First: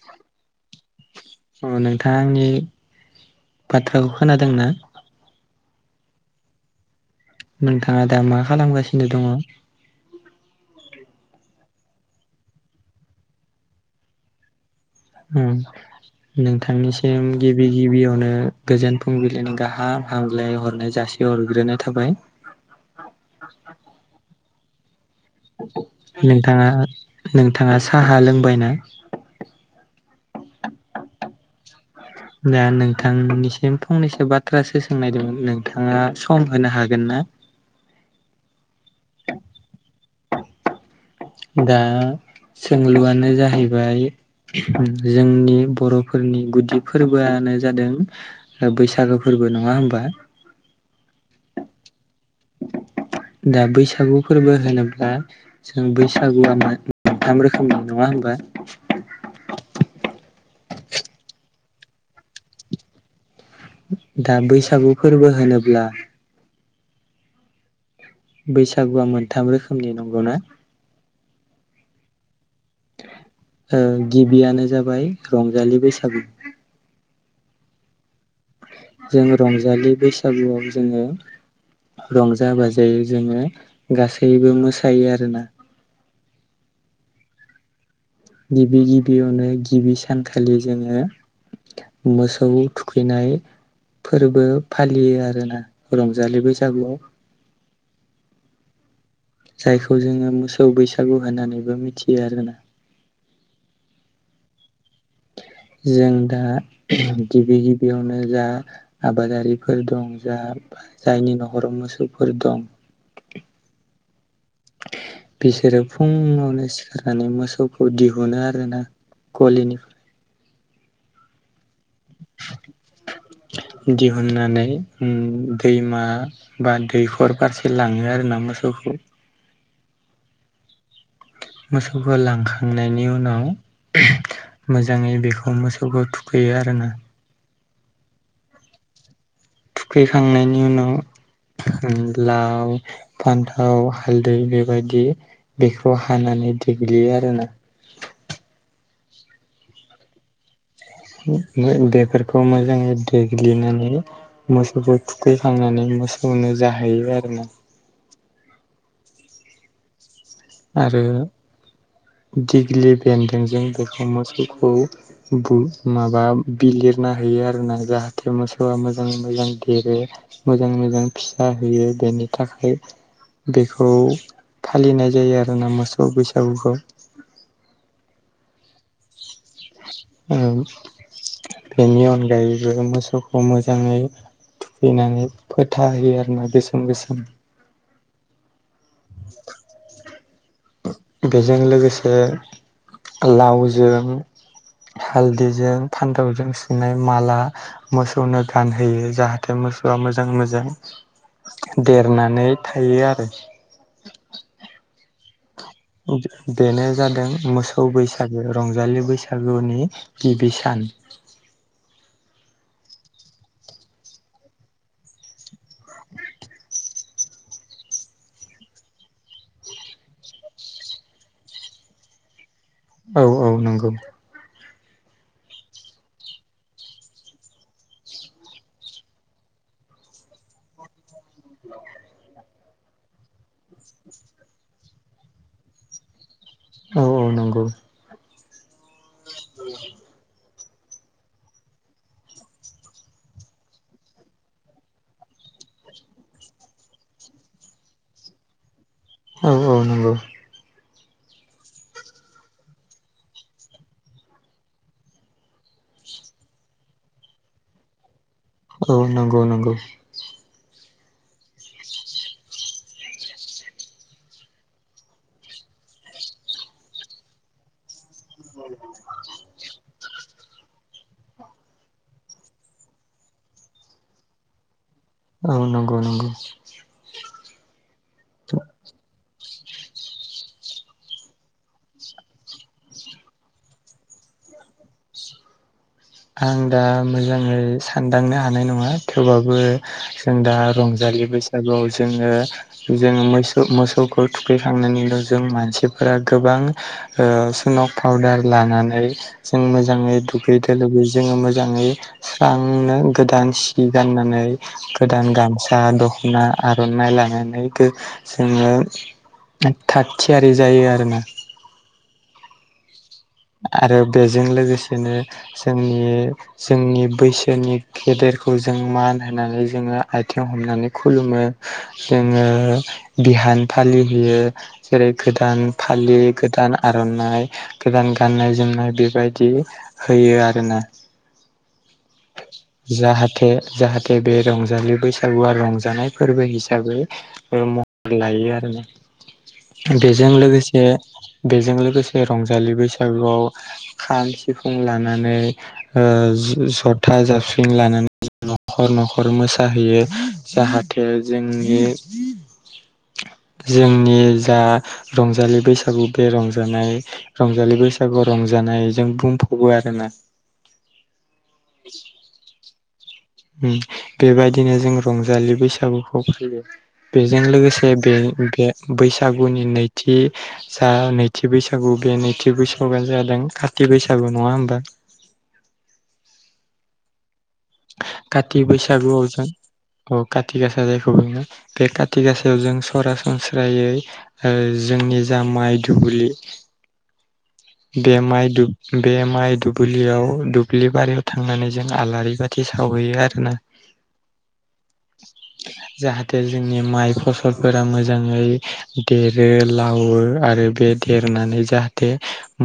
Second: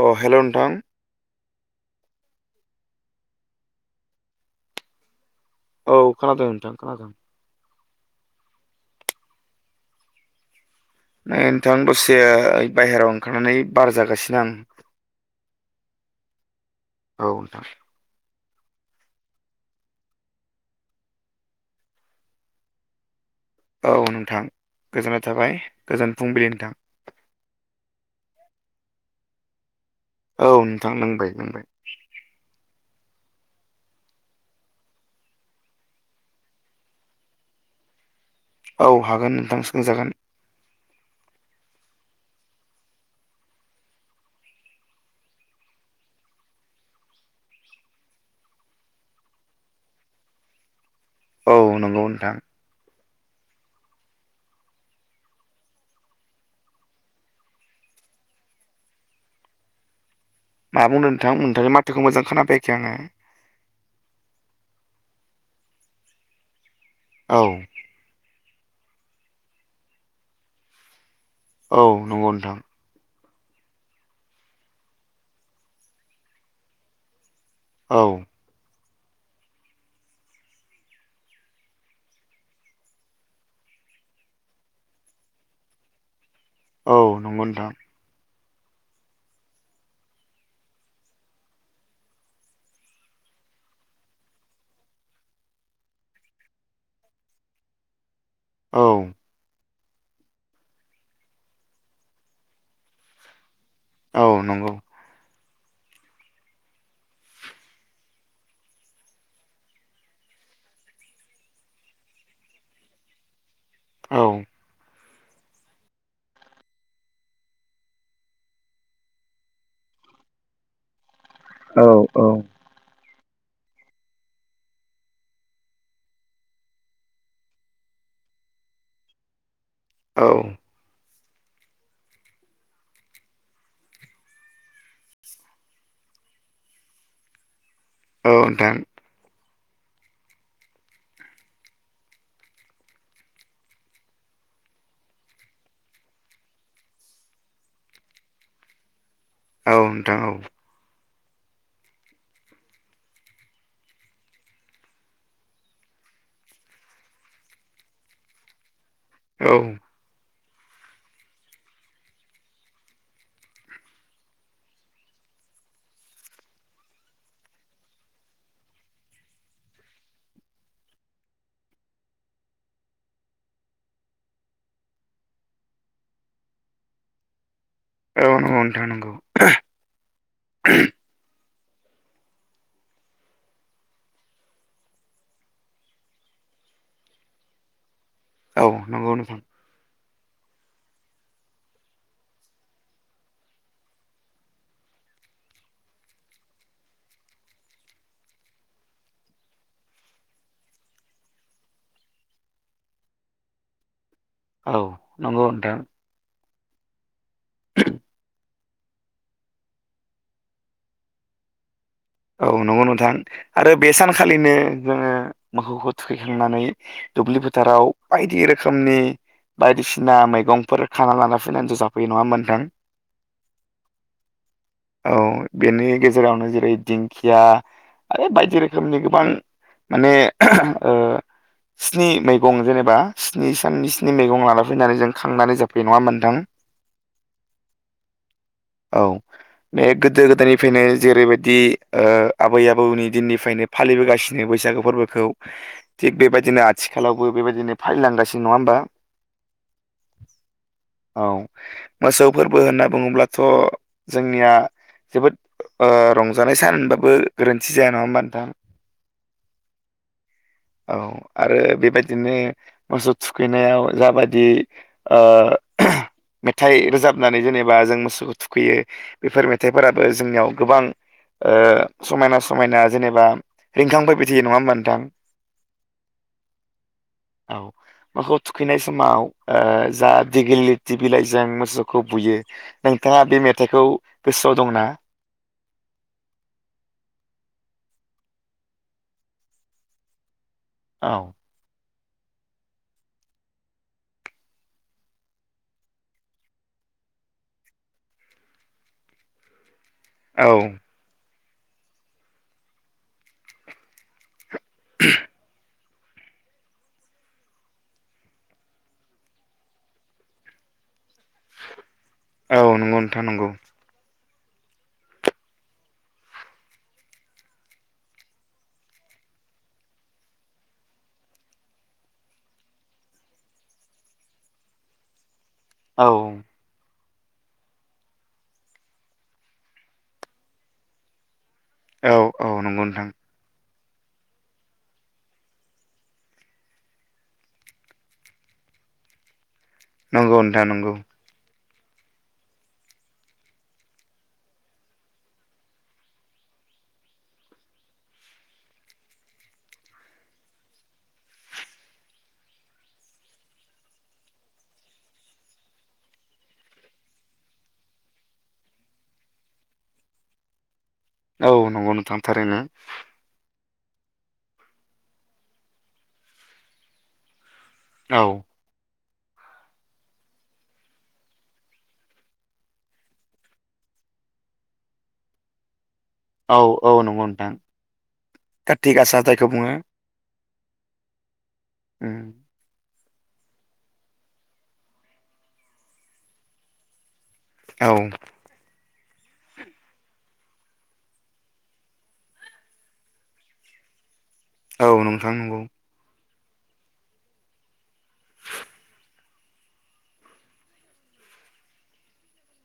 अ hello नोंथां। अ नोंथाङा आंनि बाथ्राखौ खोनादों ना? औ खोनादों नोंथां खोनादों। नोंथाङा दा मा खालामगासिनो दङ। नै नोंथां दसे बायहेरायाव ओंखारनानै बार जागासिनो आं। नोंथांनिसिम औ नोंथां। गिबि गिबियावनो गोजोन फुंबिलिनि गाहा हामलाय हरनाय जासि हरग्रोनाय थाबाय। औ नोंथां गोजोननाय थाबाय गोजोन फुंबिलि नोंथाङा नोंथां। नोंथाङा साहा लोंबाय ना? औ नोंथां लोंबाय लोंबाय। [inaudible] दा नोंथांनिसिम फंनैसो बाथ्रासो सोंनायदोंमोन नोंथाङा सम होनो हागोन ना? औ हागोन नोंथां सोंजागोन। दा सोंलुआनो जाहैबाय। जोंनि बरफोरनि गुदि फोरबोआनो जादों बैसागो फोरबो नङा होमबा? औ नंगौ नोंथां। दा बैसागु फोरबो होनोब्ला जों बैसागुआ मा मोनथाम रोखोमनि नङा होमबा [inaudible] मा बुंदों नोंथां? नोंथांनि माथोखौ मोजां खोनाफैयाखै आङो। दा बैसागु फोरबो होनोब्ला औ। बैसागुआ मोनथाम रोखोमनि नंगौ ना? औ नंगौ नोंथां। ओ गिबियानो जाबाय रंजालि बैसागु। औ। जोङो रंजालि बैसागुआव जोङो। रंजा बाजायै जोङो गासैबो मोसायो आरोना। औ नंगौ नोंथां। गिबि गिबियावनो गिबि सानखालि जोङो मोसौ थुखैनाय फोरबो फालियो आरोना रंजालि बैसागुआव। औ। जायखौ जोङो मोसौ बैसागु होननानैबो मिथियो आरोना। औ नंगौ। जों दा गिबि गिबियावनो जा आबादारिफोर दं जा जायनि नखराव मोसौफोर दं। औ। बिसोरो फुङावनो सिखारनानै मोसौखौ दिहुनो आरोना। गलिनि औ औ। दिहुननानै दैमा बा दैखर फारसे लाङो आरोना मोसौखौ। औ। मोसौखौ लांखांनायनि उनाव मोजाङै बेखौ मोसौखौ थुखैयो आरोना। औ नोंथां। थुखैखांनायनि उनाव लाव फान्थाव हालदै बेबायदि बेखौ हानानै देग्लियो आरोना औ नोंथां औ बेफोरखौ मोजाङै देग्लिनानै मोसौखौ थुखैखांनानै मोसौनो जाहैयो आरो ना औ आरो दिग्लि बेन्दों जों बेखौ मोसौखौ माबा बिलिरना होयो आरोना जाहाथे मोसौआ मोजाङै मोजां देरो मोजां मोजां फिसा होयो बेनि थाखाय बेखौ फालिनाय जायो आर ना मोसौ बैसागुखौ ओ नोंगौ नोंथां' [inaudible] बेनि अनगायैबो मोसौखौ मोजाङै थुखैनानै फोथा होयो आरो ना गोसोम गोसोम औ नंगौ नोंथां। बेजों लोगोसे लावजों हालदैजों फान्दावजों सुनाय माला मोसौनो गानहोयो जाहाथे मोसौआ मोजाङै मोजां देरनानै थायो आरो औ नंगौ नोंथां बेनो जादों मोसौ बैसागो रंजालि बैसागुनि गिबि सान औ नंगौ नोंथां आरो बे सानखालिनो जोङो मोसौखौ थुखैखांनानै दुब्लि फोथाराव बायदि रोखोमनि बायदिसिना मैगंफोर खाना लाना फैनानैसो जाफैयो नङामोनथां औ औ नंगौ औ बेनि गेजेरावनो जेरै दिंखिया आरो बायदि रोखोमनि गोबां माने स्नि मैगं जेनेबा स्नि साननि स्नि मैगं लाना फैनानै जों खांनानै जाफैयो नङा मोन्थां औ औ नंगौ औ बे गोदो गोदायनिफ्रायनो जेरैबायदि आबै आबौनि दिननिफ्रायनो फालिबोगासिनो बैसागो फोरबोखौ थिग बेबायदिनो आथिखालावबो बेबायदिनो फायलांगासिनो नङा होमबा औ औ नंगौ औ मोसौ फोरबो होनना बुङोब्लाथ' जोंनिया जोबोद रंजा रजानाय सान होनबाबो गोरोन्थि जाया नङा होनोमबा नोंथां औ नंगौ नंगौ औ आरो बेबायदिनो मोसौ थुखैनायाव जाबाददि मेथाइ रोजाबनानै जेनेबा जों थुखैयो बेफोर मेथाइफोराबो जोंनियाव गोबां समायना समायना जेनेबा रिंखांफोरबाय थायो नङा होमबा नोंथां औ नंगौ नंगौ औ मोखौ थुखैनाय समाव जा दिगेलिटि बिलाइजों मोसौखौ बुयो नोंथाङा बे मेथाइखौ गोसोआव दंना आं दा मोजाङै सानदांनो हानाय नङा थेवबाबो जों दा औ रंजालि बैसागुआव जोङो जोङो मोसौ मोसौखौ थुखैखांनायनि उनाव जों मानसिफोरा गोबां सुनक पाउदार लानानै जों मोजाङै औ दुगैदै जोङो मोजाङै स्रांनो गोदान सि गाननानै गोदान गामसा, दख'ना, आर'नाइ, लानानै जोङो थाग थियारि जायो आरो ना। औ नंगौ नोंथां नांगौ। आरो बेजों लोगोसेनो जोंनि जोंनि बैसोनि गेदेरखौ जों मान होनानै जोङो आथिं हमनानै खुलुमो। जोङो बिहान फालिहैयो जेरै गोदान औ फालि गोदान आर'नाइ गोदान गाननाय जोमनाय बेबायदि होयो आरो ना। औ औ नंगौ जाह नोंथां जाहाथे जाहाथे बे रंजालि बैसागुआ रंजानाय फोरबो हिसाबै मर लायो आरो न बेजों नंगौ नोंथां लोगोसे नंगौ बेजों लोगोसे रंजालि बैसागुआव खाम सिफुं लानानै जथा जाबफं लानानै न'खर न'खर मोसाहैयो जाहाथे जोंनि थ जोंनि जा रंजालि बैसागु बे रंजानाय रंजालि बैसागु रंजानायजों बुंफावो आरोना औ नंगौ नोंथां थारैनो। बेबायदिनो जों रंजालि बैसागुखौ फैयो बेजों लोगोसे जे औ बे बे बैसागुनि नैथि जा नैथि बैसागु बे नैथि बैसागुआ जादों खाथि बैसागु नङा होमबा? औ औ नंगौ नोंथां। काथि काति बैसागु गासा आव जों जायखौ बुङो अ काथि गासा जायखौ बुङो बे खाथि उम गासा ओ जों सरासनस्रायै जोंनि जा माइ दुब्लि औ बे माइ दुब बे माइ दुब्लियाव दुब्लि बारियाव थांनानै जों आलारि बा थि सावहैयो आरोना। औ नोंथां नंगौ। जाहाथे जोंनि माइ फसलफोरा मोजाङै देरो लावो आरो बे देरनानै जाहाथे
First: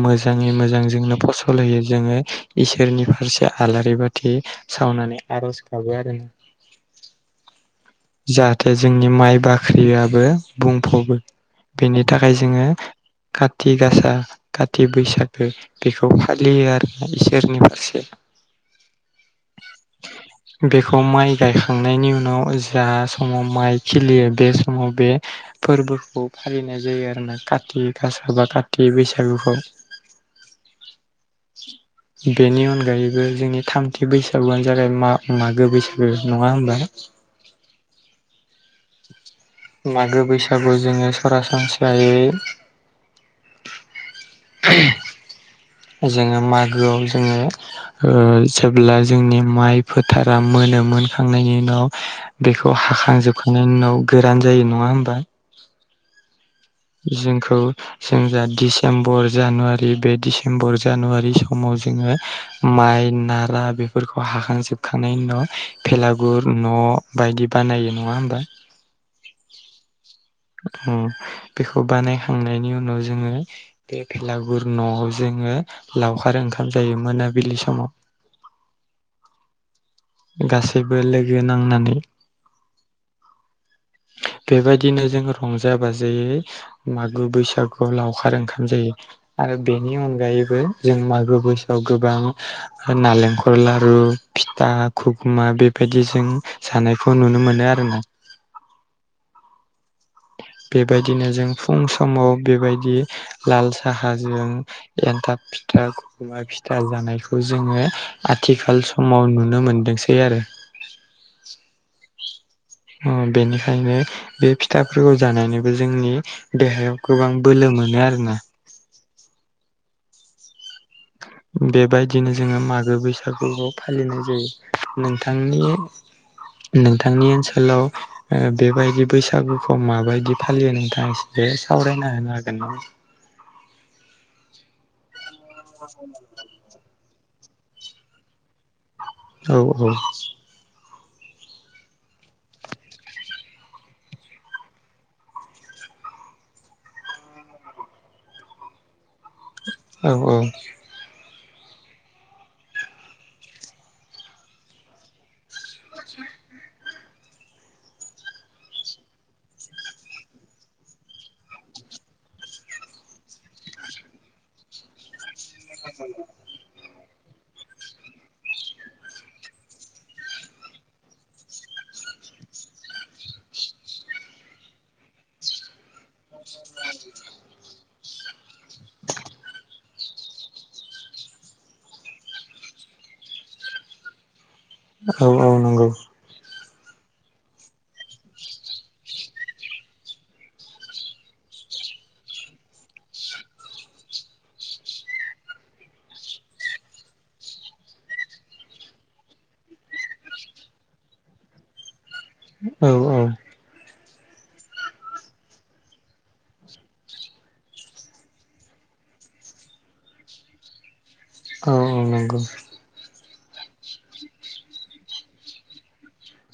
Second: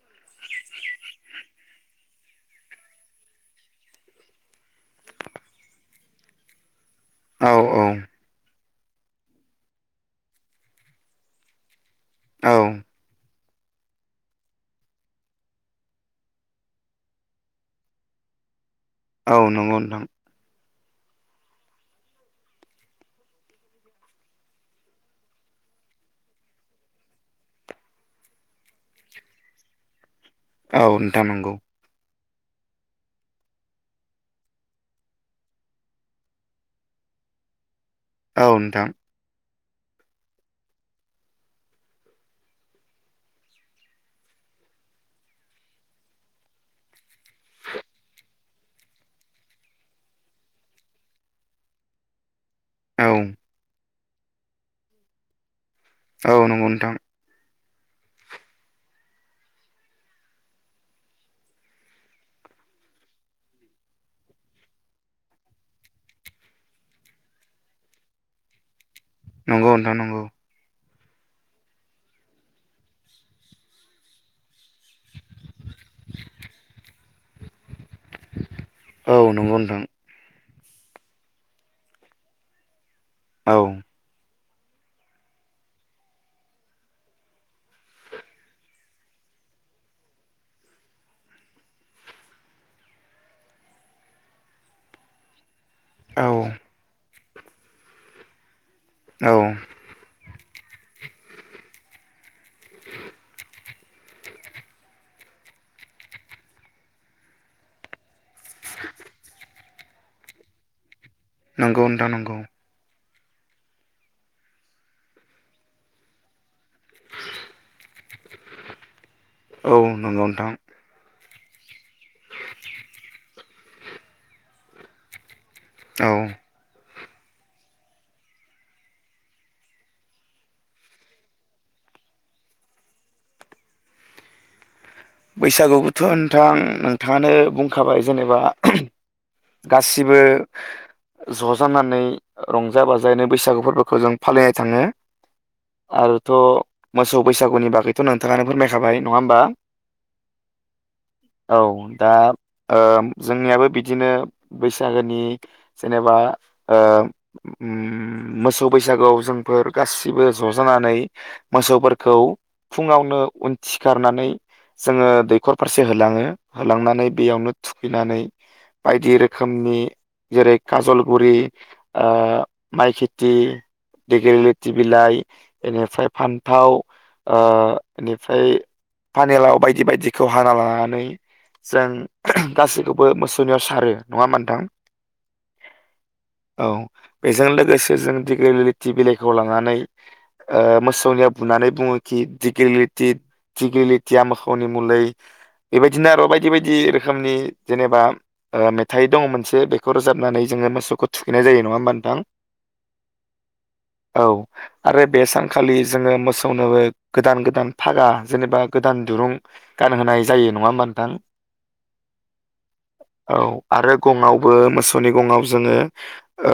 मोजाङै मोजां जोंनो फसल होयो जोङो इसोरनि फारसे आलारि बाथि सावनानै आर'ज गाबो आरो ना। औ औ। जाहाथे जोंनि माइ बाख्रियाबो बुंफबो। बेनि थाखाय औ जोङो काथि गासा काति बैसागो बेखौ फालियो आरो ना इसोरनि फारसे। औ नंगौ नोंथां। बेखौ माइ गायखांनायनि उनाव जा समाव माइ खिलियो बे समाव बे फोरबोखौ फालिनाय जायो आरो ना काति गासा बा कति बैसागुखौ। औ नोंथां नंगौ। बेनि अनगायैबो जोंनि थामथि बैसा सागुआनो जाबाय मा-मागो बैसागो नङा होनबा? औ नोंथां। मागो बैसागु जोङो सरासनस्रायै [inaudible] जोङो मागोआव जोङो ओ जेब्ला जोंनि माइ फोथारा मोनो, मोनखांनायनि उनाव बेखौ औ हाखांजोबखांनायनि उनाव गोरान जायो नङा हबा? औ नंगौ नोंथां। जोंखौ जों जा डिसेम्बर जानुवारि बे दिसे दिसेेम्बर जानुवारि समाव जोंङो माइ नारा बेफोरखौ हाखांजोब खानायनि उ न' भेलागुर न' बायदि बानायो नंङा होमबा नंगौ नोंथां नंगौ। उम बेखौ बानायखांनायनि उनाव जोङो बे भेलागुर न' जोंङो लावखार ओंखाम जायो मोनाबिलि समाव औ नंगौ नोंथां। गासैबो लोगो नांनानै औ बेबायदिनो जोङो रंजा बाजायै मागो बैसागुआव लावखार ओंखाम जायो आरो बे बेनि अनगायैबो जों मागो बैसोआव गोबां नालेंखर लारु फिथा खखुमा बे बायदि जों औ जानायखौ नुनो मोनो आरो ना। औ। बेबायदिनो जों फुं समाव बेबायदि लाल साहाजों एनथाब फिथा मा फिथा जानायखौ जोङो आथिखाल समाव नुनो मोनदोंसै आरो। [inaudible] नंगौ नोंथां नंगौ उम बेनिखायनो बे फिथाफोरखौ जानायनिबो जोंनि देहायाव गोबां बोलो मोनो आरोना। औ नंगौ नोंथां। बेबायदिनो जोंङो मागो बैसागुबो फालिनाय जायो। नोंथांनि औ नोंथांनि ओनसोलाव ओ बेबायदि बैसागुखौ माबायदि फालियो नोंथाङ बे सावरायना होनो हागोन ना? [inaudible] बैसागु बुथ' नथां नोंथाङानो बुंखाबाय जेनेबा औ गासिबो ज' जानानै रंजा बाजायैनो बैसागु फोरबोखौ जों फालिनाय थाङो। आरोथ' मोसौ बैसागुनि बागैथ' नोंथाङानो फोरमायखाबाय नङा ह होनोमबा औ औ औ दा ओ जोंनियाबो बिदिनो बैसागोनि जेनेबा ओ ओम मोसौ बैसागुोआव जोंफोर गासिबो ज'जानानै मोसौफोरखौ फुङावनो उनथिखारनानै जोंङो दैखर फारसे होलांङो होलांनानै बेयावनो थुखैनानै बायदि रोखोम रोखोमनि जेरै काजलगुरि ओ माइ खेथि दिगेल लोथि बिलाइ बेनिफ्राय फान्थाव ओ बेनिफ्राय पानेलाव बायदि बायदिखौ हाना लानानै जों गासैखौबो मोसौनियाव सारो नङा मोनथां औ औ नंगौ औ बेजों लोगोसे जों दिग ललिथि बिलाइखौ लानानै ओ मोसौनिया बुनानै बुङोखि डिगलिलिटि दिगलि तिया मोसौनि मुलै बेबायदिनो आरो' बायदि बायदि रोखोमनि जेनेबाओ फिथाइ दंङ मोनसे बेखौ रोजाबनानै जोंङो मोसौखौ थुखैनाय जायो नंङा होमबा नोंथां औ औ औ आरो बे सानखालि जोंङो मोसौनो गोदान गोदान फागा जेनेबा गोदान दुरुं गानहोनाय जायो नंङा होमबा नोंथां औ औ नंगौ औ आरो गंआवबो मोसौनि गंङआव जोंङो ओ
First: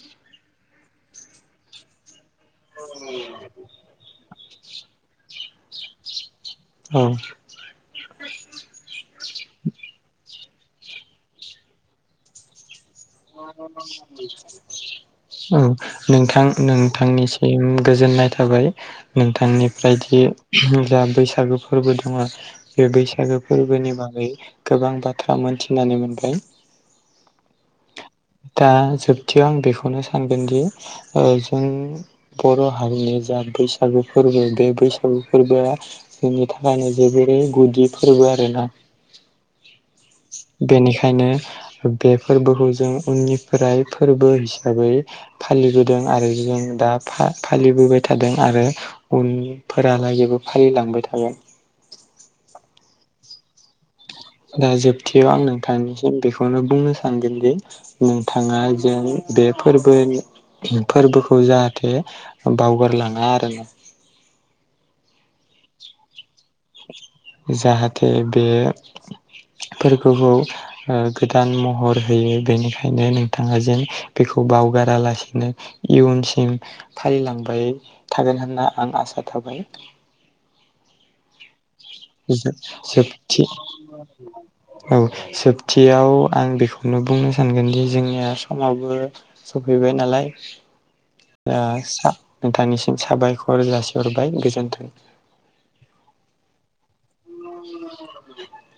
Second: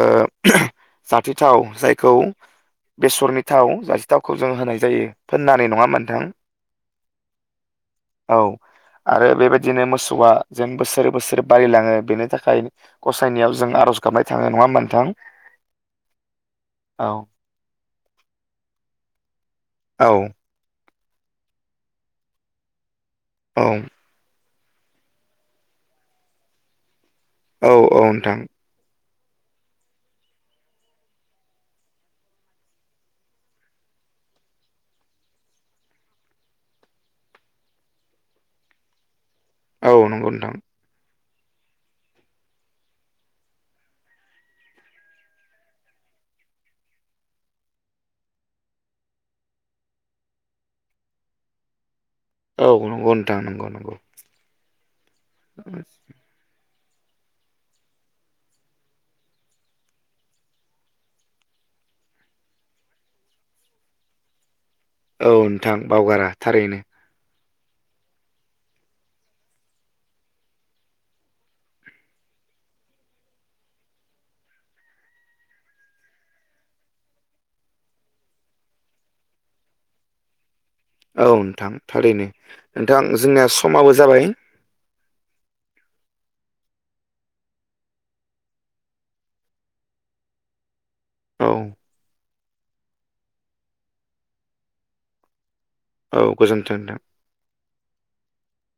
जाथिथाव जायखौ बेसरनि थाव जासे थावखौ जों होनाय जायो फोननानै नंङा होनबा नोंथां औ औ आरो बेबायदिनो मोसौआ जेन बोसोर बोसोर बारिलाङो बेनि थाखायनो जों आर'ज गाबनाय थांनाय नंङा औ नोंथां औ नोंथांनिसिम गोजोननाय थाबाय। औ नोंथांनिफ्रायदि जा बैसागो फोरबो दंङ बे बैसागो औ फोरबोनि बागै गोबां बाथ्रा मोनथिनानै मोनबाय। औ औ नोंथां दा जोबथियाव आं बेखौनो सानगोनदि जों बर' हारिनि जा बैसागु फोरबो बे बैसागु फोरबोआ जोंनि थाखायनो जोबोरै गुदि फोरबो आरोना औ नंगौ नोंथां बेनिखायनो बे फोरबोखौ जों उननिफ्राय फोरबो हिसाबै फालिबोदों आरो जों दा फालिबोबाय थादों आरो उनफोरालागैबो फालिलांबाय थागोन। औ नंगौ नोंथां नंगौ नंगौ दा जोबथियो आं नोंथांनिसिम बेखौनो बुंनो सानगोनदि नोंथांङा जों बे फोरबोनि फोरबोखौ जाहाथे बावगारलांङा आरो ना औ नोंथां बावगारा थारैनो जाहाथे बे फोरबोखौ ओ गोदान महर होयो बेनिखायनो नोंथांङा जेन बेखौ बावगारालासिनो इयुनसिम फालिलांबाय थागोन होनना आं आसा थाबाय। औ नोंथां थारैनो नोंथां जोबथि जोंनिया समाबो जाबाय। औ सोबथियाव आं बेखौनो बुंनो सानगोनदि जोंनिया समाबो सफैबाय नालाय औ ओ नोंथांनिसिम साबायखर जासिहरबाय गोजोन्थों। औ गोजोन्थों नोंथां [inaudible]